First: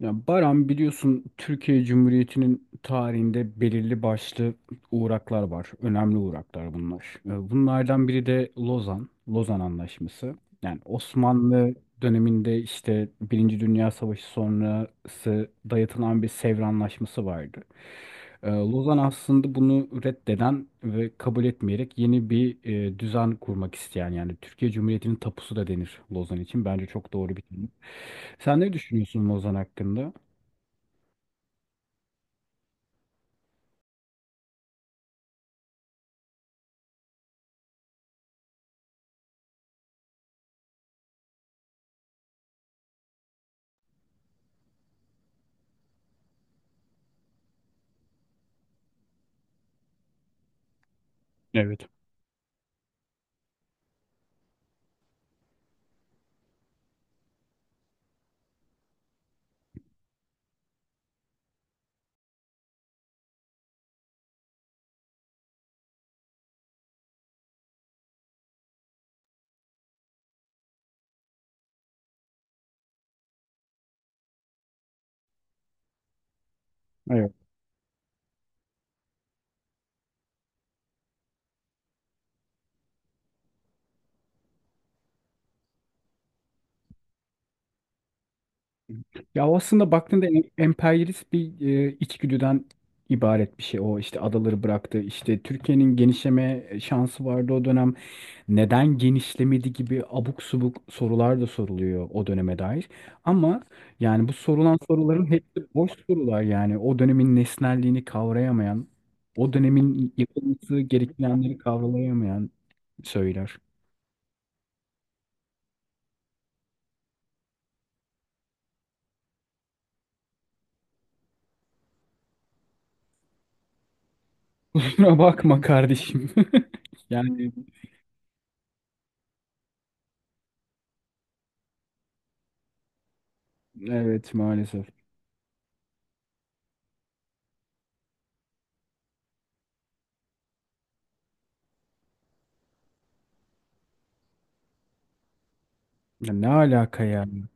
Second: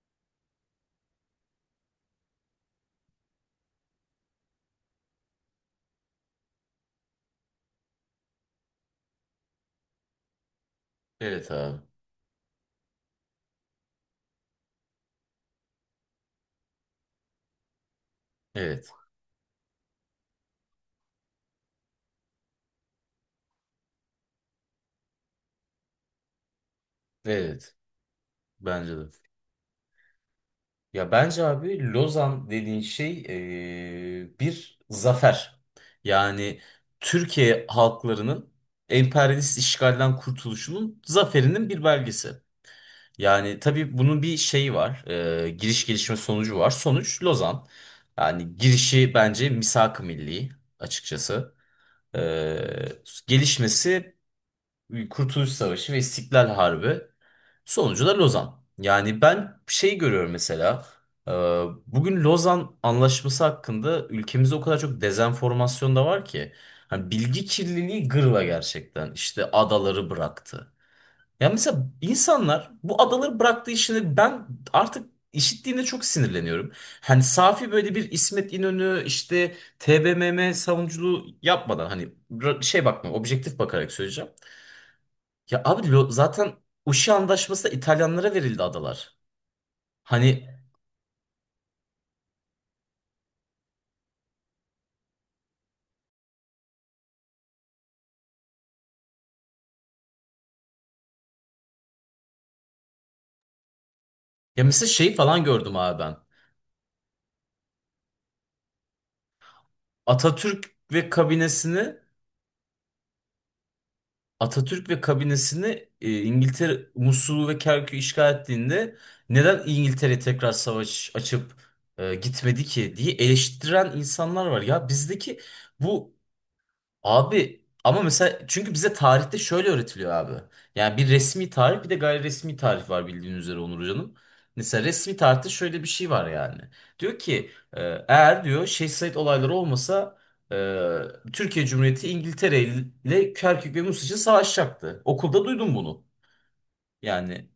Ya Baran, biliyorsun Türkiye Cumhuriyeti'nin tarihinde belirli başlı uğraklar var. Önemli uğraklar bunlar. Bunlardan biri de Lozan, Lozan Anlaşması. Yani Evet Osmanlı abi. döneminde işte Birinci Dünya Savaşı sonrası dayatılan bir Sevr Anlaşması vardı. Evet. Lozan aslında bunu reddeden ve kabul etmeyerek yeni bir düzen kurmak isteyen, yani Türkiye Cumhuriyeti'nin tapusu da denir Lozan için. Bence çok doğru bir terim. Evet. Sen ne Bence de. düşünüyorsun Lozan hakkında? Ya bence abi Lozan dediğin şey bir zafer. Yani Türkiye halklarının emperyalist işgalden kurtuluşunun zaferinin bir belgesi. Yani tabii bunun bir şeyi var. Giriş, gelişme, sonucu var. Sonuç Lozan. Yani girişi bence misak-ı milli açıkçası. Evet. Gelişmesi Kurtuluş Savaşı ve İstiklal Harbi. Sonucu da Lozan. Yani ben şey görüyorum mesela. e, Bugün Lozan Anlaşması hakkında ülkemizde o kadar çok dezenformasyon da var ki. Hani bilgi kirliliği gırla gerçekten. İşte adaları bıraktı. Ya mesela insanlar bu adaları bıraktığı işini ben artık işittiğinde çok sinirleniyorum. Hani Evet. safi böyle bir İsmet İnönü işte TBMM savunuculuğu yapmadan hani bakma, objektif bakarak söyleyeceğim. Ya abi zaten Uşi Antlaşması'nda İtalyanlara verildi adalar. Ya o, aslında baktığında Hani emperyalist bir içgüdüden ibaret bir şey. O işte adaları bıraktı. İşte Türkiye'nin genişleme şansı vardı o dönem. Neden genişlemedi gibi abuk subuk sorular da soruluyor o döneme dair. Ama yani bu ya sorulan mesela şey soruların falan hepsi gördüm boş abi ben. sorular yani. O dönemin nesnelliğini kavrayamayan, o dönemin Atatürk yapılması ve gerekilenleri kabinesini kavrayamayan söyler. Atatürk ve kabinesini İngiltere Musul'u ve Kerkük'ü işgal ettiğinde neden İngiltere tekrar savaş açıp gitmedi ki diye eleştiren insanlar var. Ya Kusura bizdeki bakma bu. kardeşim. Yani Abi ama mesela çünkü bize tarihte şöyle öğretiliyor abi. Yani bir resmi tarih, bir de gayri resmi tarih var bildiğin üzere Onur Hoca'nın. evet, Mesela maalesef. resmi tarihte şöyle bir şey var yani. Diyor ki e, eğer diyor Şehsayt olayları olmasa Türkiye Cumhuriyeti İngiltere ile Kerkük ve Mus için savaşacaktı. Okulda duydum bunu. Ya ne alaka ya? Yani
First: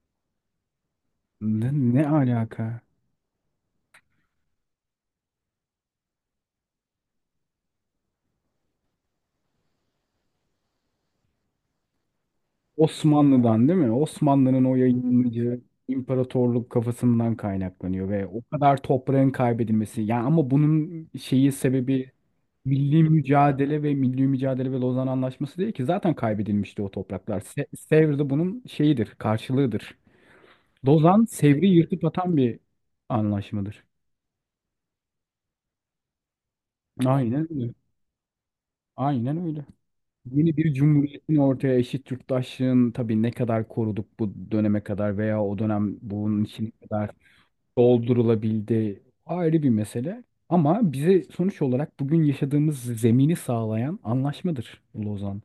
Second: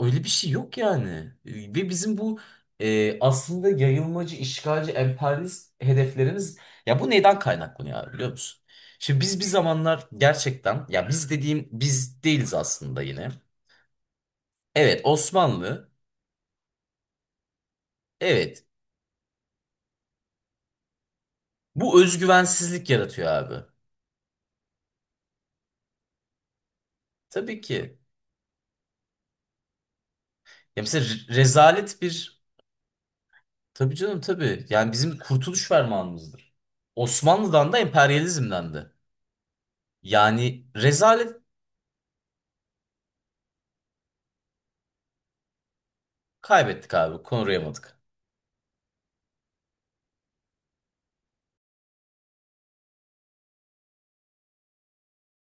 öyle bir şey yok yani. Ne, Ve ne bizim bu alaka? Aslında yayılmacı, işgalci, emperyalist hedeflerimiz, ya bu neden kaynaklanıyor abi biliyor musun? Şimdi biz bir zamanlar gerçekten, ya biz dediğim biz değiliz aslında yine. Osmanlı'dan değil mi? Osmanlı'nın o Evet, yayılmacı Osmanlı, imparatorluk kafasından kaynaklanıyor ve o evet, kadar toprağın kaybedilmesi. Ya ama bunun şeyi bu sebebi özgüvensizlik yaratıyor abi. Milli mücadele ve Lozan Anlaşması değil ki, zaten kaybedilmişti o topraklar. Tabii ki. Sevr de bunun şeyidir, karşılığıdır. Ya mesela Lozan, Sevr'i rezalet yırtıp atan bir, bir anlaşmadır. tabii canım tabii, yani bizim kurtuluş fermanımızdır. Aynen Osmanlı'dan öyle. da emperyalizmden de. Aynen öyle. Yeni Yani bir cumhuriyetin rezalet, ortaya eşit yurttaşlığın, tabii ne kadar koruduk bu döneme kadar veya o dönem bunun için ne kaybettik kadar abi, konurayamadık. doldurulabildi, ayrı bir mesele. Ama bize sonuç olarak bugün yaşadığımız zemini sağlayan anlaşmadır Lozan.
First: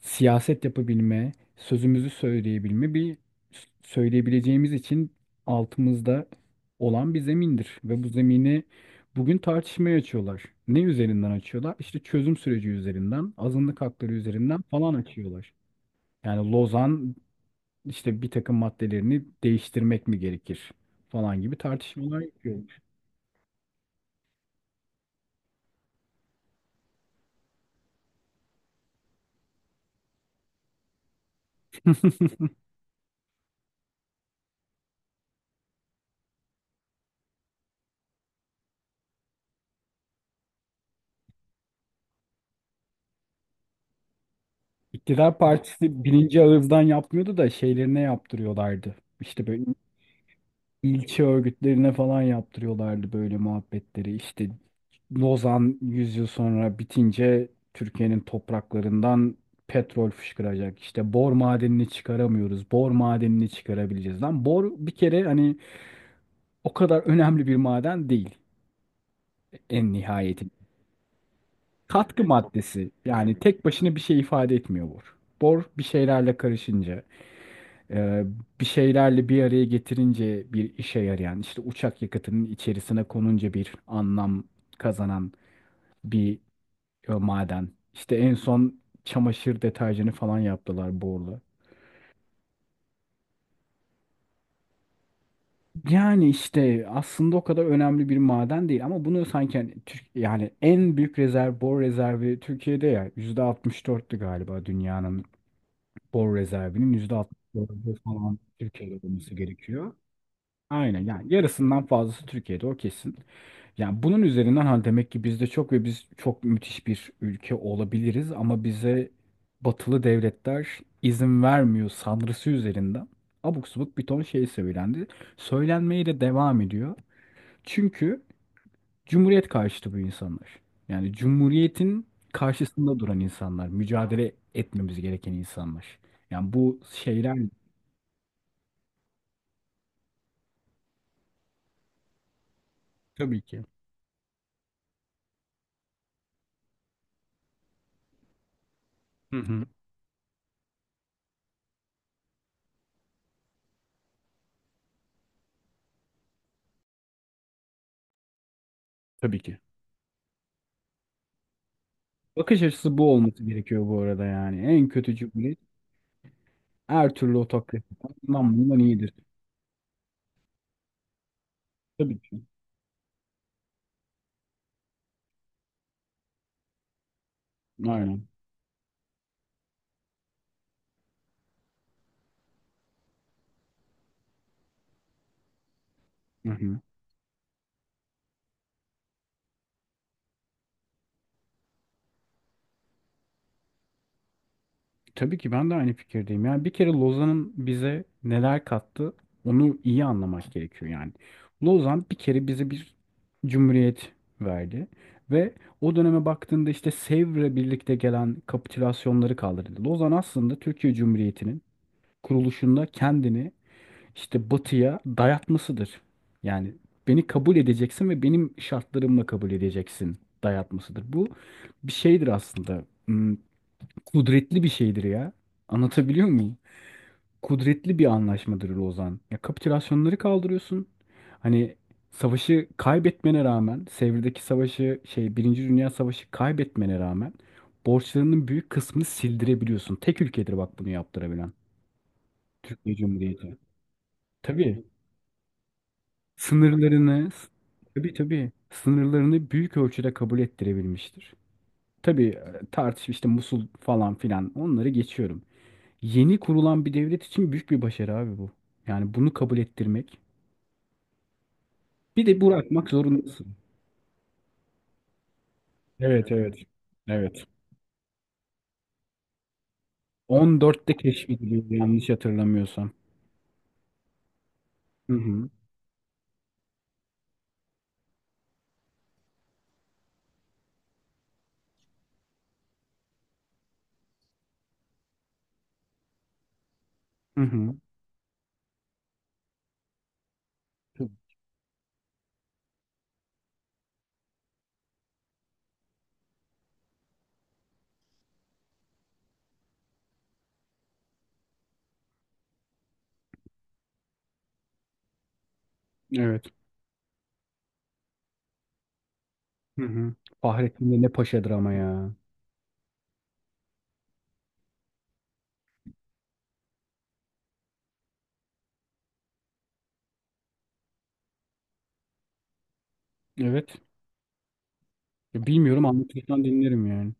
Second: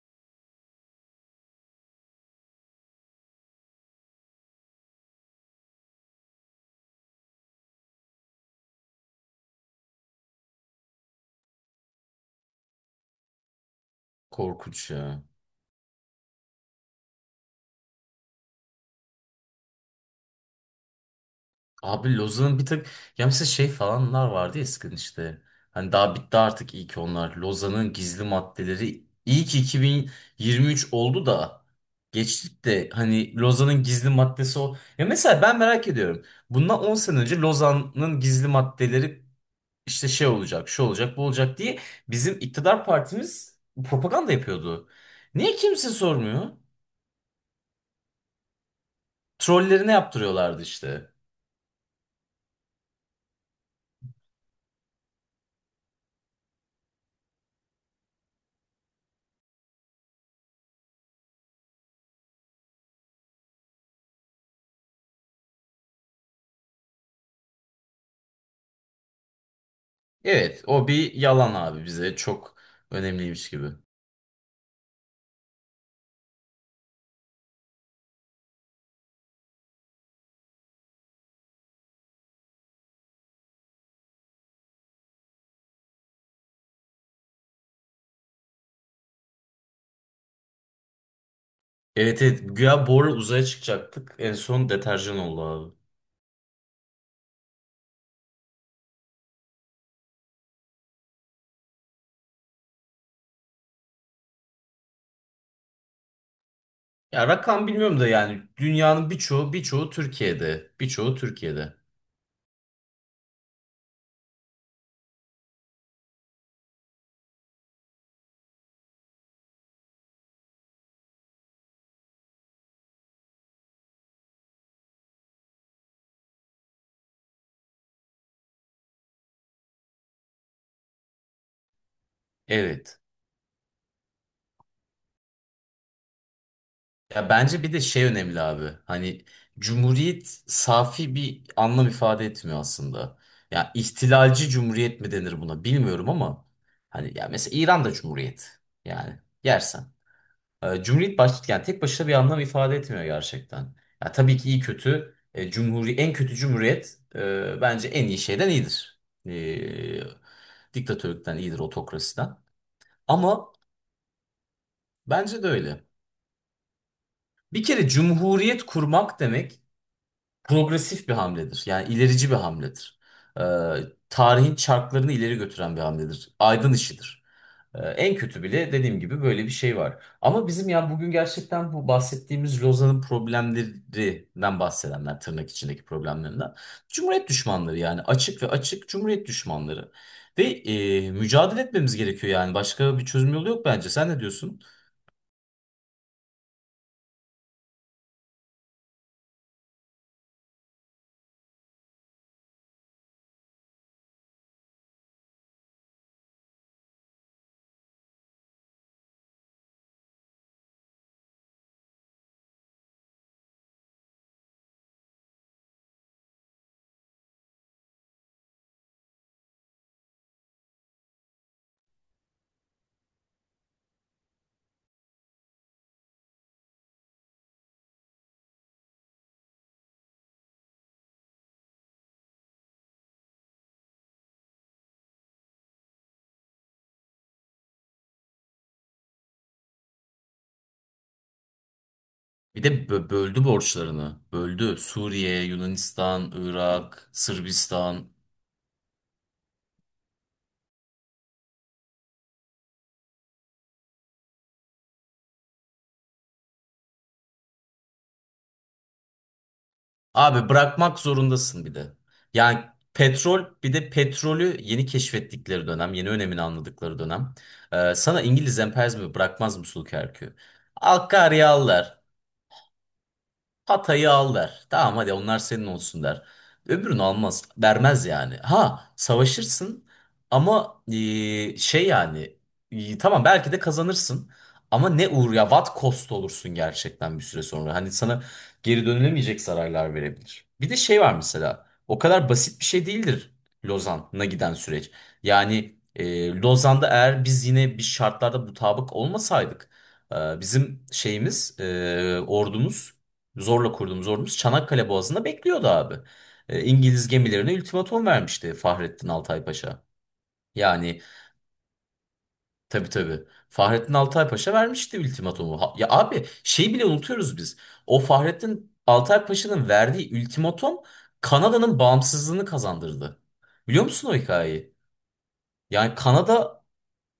Siyaset yapabilme, sözümüzü söyleyebilme, bir söyleyebileceğimiz için altımızda olan bir zemindir. Ve bu zemini bugün tartışmaya açıyorlar. Ne üzerinden açıyorlar? İşte çözüm süreci üzerinden, azınlık hakları üzerinden Korkunç falan ya. açıyorlar. Yani Lozan işte bir takım maddelerini değiştirmek mi gerekir falan gibi Abi tartışmalar Lozan'ın bir yapıyor. tık, ya mesela şey falanlar vardı ya eskiden işte. Hani daha bitti artık iyi ki onlar. Lozan'ın gizli maddeleri, iyi ki 2023 oldu da geçtik de, hani Lozan'ın gizli maddesi o. Ya mesela ben merak ediyorum. Bundan 10 sene önce Lozan'ın gizli maddeleri işte şey olacak, şu olacak, bu olacak diye bizim iktidar partimiz propaganda yapıyordu. İktidar Niye kimse partisi birinci sormuyor? ağızdan yapmıyordu da şeylerine yaptırıyorlardı. İşte böyle Trollerine yaptırıyorlardı işte. ilçe örgütlerine falan yaptırıyorlardı böyle muhabbetleri. İşte Lozan 100 yıl sonra bitince Türkiye'nin topraklarından petrol fışkıracak. İşte bor madenini çıkaramıyoruz. Bor madenini çıkarabileceğiz. Lan bor bir kere hani o kadar önemli bir maden değil en nihayetinde. Evet, o bir yalan abi, bize Katkı çok maddesi, yani önemliymiş tek gibi. başına bir şey ifade etmiyor bor. Bor bir şeylerle karışınca. Ee, Bir şeylerle bir araya getirince bir işe yarayan, işte uçak yakıtının içerisine konunca bir anlam kazanan bir maden. İşte en son çamaşır deterjanı falan yaptılar borla. Evet, evet, güya borla uzaya çıkacaktık. En son deterjan oldu abi. Yani işte aslında o kadar önemli bir maden değil ama bunu sanki hani Türk, yani en büyük rezerv bor rezervi Türkiye'de ya, yüzde altmış dört'tü galiba, dünyanın bor rezervinin Ya rakam %64'ü bilmiyorum da, falan yani Türkiye'de dünyanın olması birçoğu gerekiyor. Türkiye'de. Aynen, Birçoğu yani Türkiye'de. yarısından fazlası Türkiye'de o kesin. Yani bunun üzerinden hani demek ki bizde çok ve biz çok müthiş bir ülke olabiliriz ama bize batılı devletler izin vermiyor sanrısı üzerinden abuk subuk bir ton şey söylendi. Söylenmeye de devam ediyor. Çünkü cumhuriyet karşıtı bu insanlar. Yani cumhuriyetin Evet. karşısında duran insanlar, mücadele etmemiz gereken insanlar. Yani bu Ya şeyler. bence bir de şey önemli abi. Hani cumhuriyet safi bir anlam ifade etmiyor aslında. Tabii ki. Ya ihtilalci cumhuriyet mi denir buna bilmiyorum ama hani ya mesela İran'da cumhuriyet, yani Hı hı. yersen. Cumhuriyet baş, yani tek başına bir anlam ifade etmiyor gerçekten. Ya tabii ki iyi kötü cumhuri, en kötü cumhuriyet bence en iyi şeyden iyidir. Tabii ki. Diktatörlükten iyidir, otokrasiden. Bakış açısı bu olması Ama gerekiyor bu arada yani. En kötü bence de cumhuriyet. öyle. Her türlü Bir otokrasi. kere Lan, cumhuriyet bundan iyidir. kurmak demek progresif bir hamledir. Yani Tabii ilerici bir ki. hamledir. E, Tarihin çarklarını ileri götüren bir hamledir. Aydın işidir. En Aynen. kötü bile dediğim gibi böyle bir şey var. Ama bizim, ya bugün gerçekten bu bahsettiğimiz Lozan'ın problemlerinden bahsedenler, tırnak içindeki Hı problemlerinden. hı. Cumhuriyet düşmanları, yani açık ve açık Cumhuriyet düşmanları. Ve mücadele etmemiz gerekiyor, yani başka bir çözüm yolu yok bence. Sen ne diyorsun? Tabii ki, ben de aynı fikirdeyim. Yani bir kere Lozan'ın bize neler kattı onu iyi anlamak gerekiyor yani. Lozan bir kere bize bir cumhuriyet verdi ve o döneme baktığında işte Sevr'le birlikte gelen kapitülasyonları kaldırdı. Lozan aslında Türkiye Cumhuriyeti'nin kuruluşunda kendini işte batıya dayatmasıdır. Yani beni kabul edeceksin ve benim şartlarımla kabul edeceksin dayatmasıdır. Bu bir şeydir aslında. Kudretli bir şeydir ya. Anlatabiliyor muyum? Kudretli bir anlaşmadır Lozan. Ya kapitülasyonları kaldırıyorsun. Hani savaşı kaybetmene rağmen, Sevr'deki savaşı, şey, Birinci Dünya Savaşı kaybetmene rağmen borçlarının büyük kısmını sildirebiliyorsun. Tek ülkedir bak bunu yaptırabilen. Bir de Türkiye böldü Cumhuriyeti. borçlarını. Böldü. Tabii. Suriye, Yunanistan, Irak, Sınırlarını, Sırbistan. tabii tabii, sınırlarını büyük ölçüde kabul ettirebilmiştir. Tabii tartış işte Musul falan filan, onları geçiyorum. Yeni kurulan bir devlet için büyük bir başarı abi bu. Yani bunu kabul ettirmek. Abi bırakmak zorundasın bir de. Bir de Yani bırakmak petrol, zorundasın. bir de petrolü yeni keşfettikleri dönem, yeni Evet önemini evet. anladıkları dönem. Evet. Sana İngiliz emperyalizmi bırakmaz Musul Kerkü. 14'te Akkar keşfediliyor yağlar. yanlış hatırlamıyorsam. Hatay'ı al der. Tamam Hı hadi onlar hı. senin olsun der. Öbürünü almaz. Vermez yani. Ha savaşırsın ama şey yani tamam belki de kazanırsın. Ama ne uğur ya, what cost olursun gerçekten bir Hı süre hı. sonra. Hani sana geri dönülemeyecek zararlar verebilir. Bir de şey var mesela. O kadar basit bir şey değildir Lozan'a giden süreç. Yani Lozan'da eğer biz yine bir şartlarda mutabık olmasaydık, bizim şeyimiz, ordumuz, zorla kurduğumuz ordumuz Çanakkale Boğazı'nda bekliyordu abi. Evet. İngiliz gemilerine ultimatum vermişti Fahrettin Altay Hı Paşa. hı. Fahrettin Yani de ne paşadır ama ya. tabii tabii, Fahrettin Altay Paşa vermişti ultimatumu. Ya abi şey bile unutuyoruz biz. O Fahrettin Altay Paşa'nın verdiği ultimatum Kanada'nın bağımsızlığını kazandırdı. Evet. Biliyor musun o hikayeyi? Ya bilmiyorum, Yani anlatırsan Kanada dinlerim yani.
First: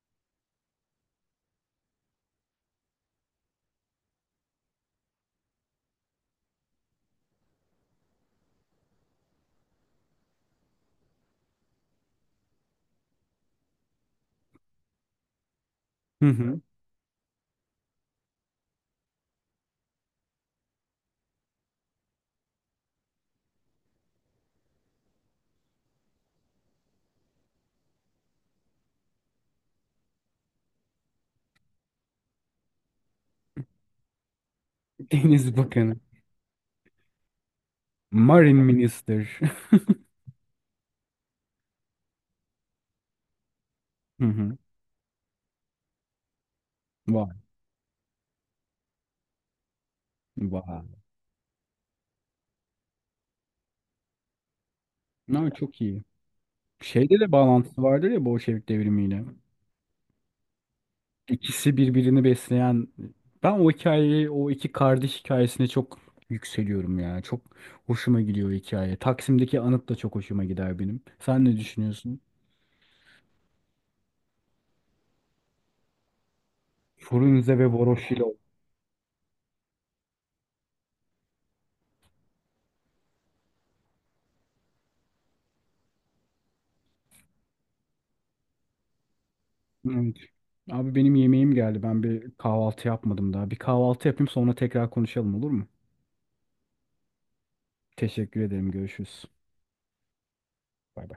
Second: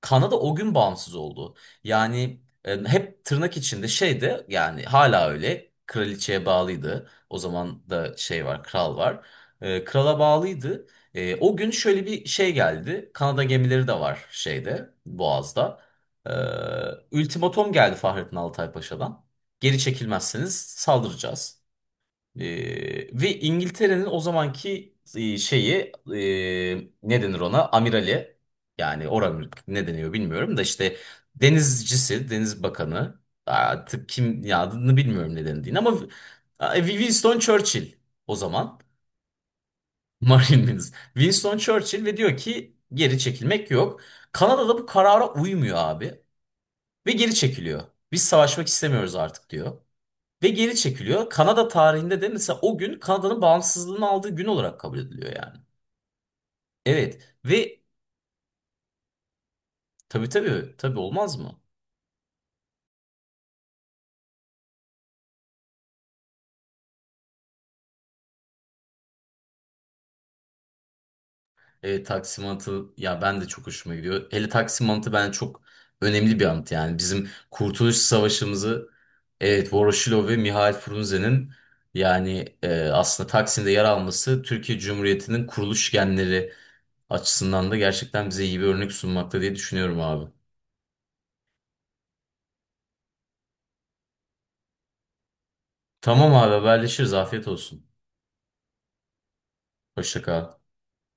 Kanada o gün bağımsız oldu. Yani hep tırnak içinde şeyde, yani hala öyle kraliçeye bağlıydı. O zaman da şey var, kral var. Krala bağlıydı. O gün şöyle bir şey geldi. Kanada gemileri de var şeyde, Boğaz'da. Hı E, hı. Ultimatom geldi Fahrettin Altay Paşa'dan. Geri çekilmezseniz saldıracağız. Ve İngiltere'nin o zamanki şeyi, ne denir ona? Amirali, yani oran ne deniyor bilmiyorum da işte, denizcisi, deniz bakanı, artık kim ya, adını bilmiyorum ne Deniz dendiğini Bakanı. ama Winston Churchill o Marine zaman Minister. Marine Minister. Winston Churchill ve diyor ki geri çekilmek yok. Hı hı. Kanada'da bu karara uymuyor abi ve geri Vay. çekiliyor. Biz savaşmak istemiyoruz artık diyor. Ve geri Vay. çekiliyor. Kanada tarihinde de mesela o gün Kanada'nın bağımsızlığını aldığı gün olarak kabul ediliyor Ha, yani. çok iyi. Şeyde de Evet ve bağlantısı vardır ya, Bolşevik devrimiyle. tabii tabii tabii, olmaz mı? İkisi birbirini besleyen. Ben o hikayeyi, o iki kardeş hikayesine çok yükseliyorum ya. Çok hoşuma gidiyor o hikaye. Taksim'deki anıt da çok hoşuma gider benim. Sen ne düşünüyorsun? Taksim Anıtı, ya ben de çok hoşuma gidiyor. Hele Taksim Anıtı, ben çok önemli bir anıt yani. Bizim Frunze ve Kurtuluş Voroshilov. Savaşımızı, evet, Voroshilov ve Mihail Frunze'nin, yani aslında Taksim'de yer alması Türkiye Cumhuriyeti'nin kuruluş genleri açısından da gerçekten bize iyi bir örnek sunmakta diye düşünüyorum Evet. abi. Abi benim yemeğim geldi. Ben bir kahvaltı yapmadım daha. Bir kahvaltı yapayım sonra tekrar konuşalım, olur mu? Tamam abi, haberleşiriz, afiyet olsun. Teşekkür ederim. Görüşürüz. Hoşça kal. Bay bay.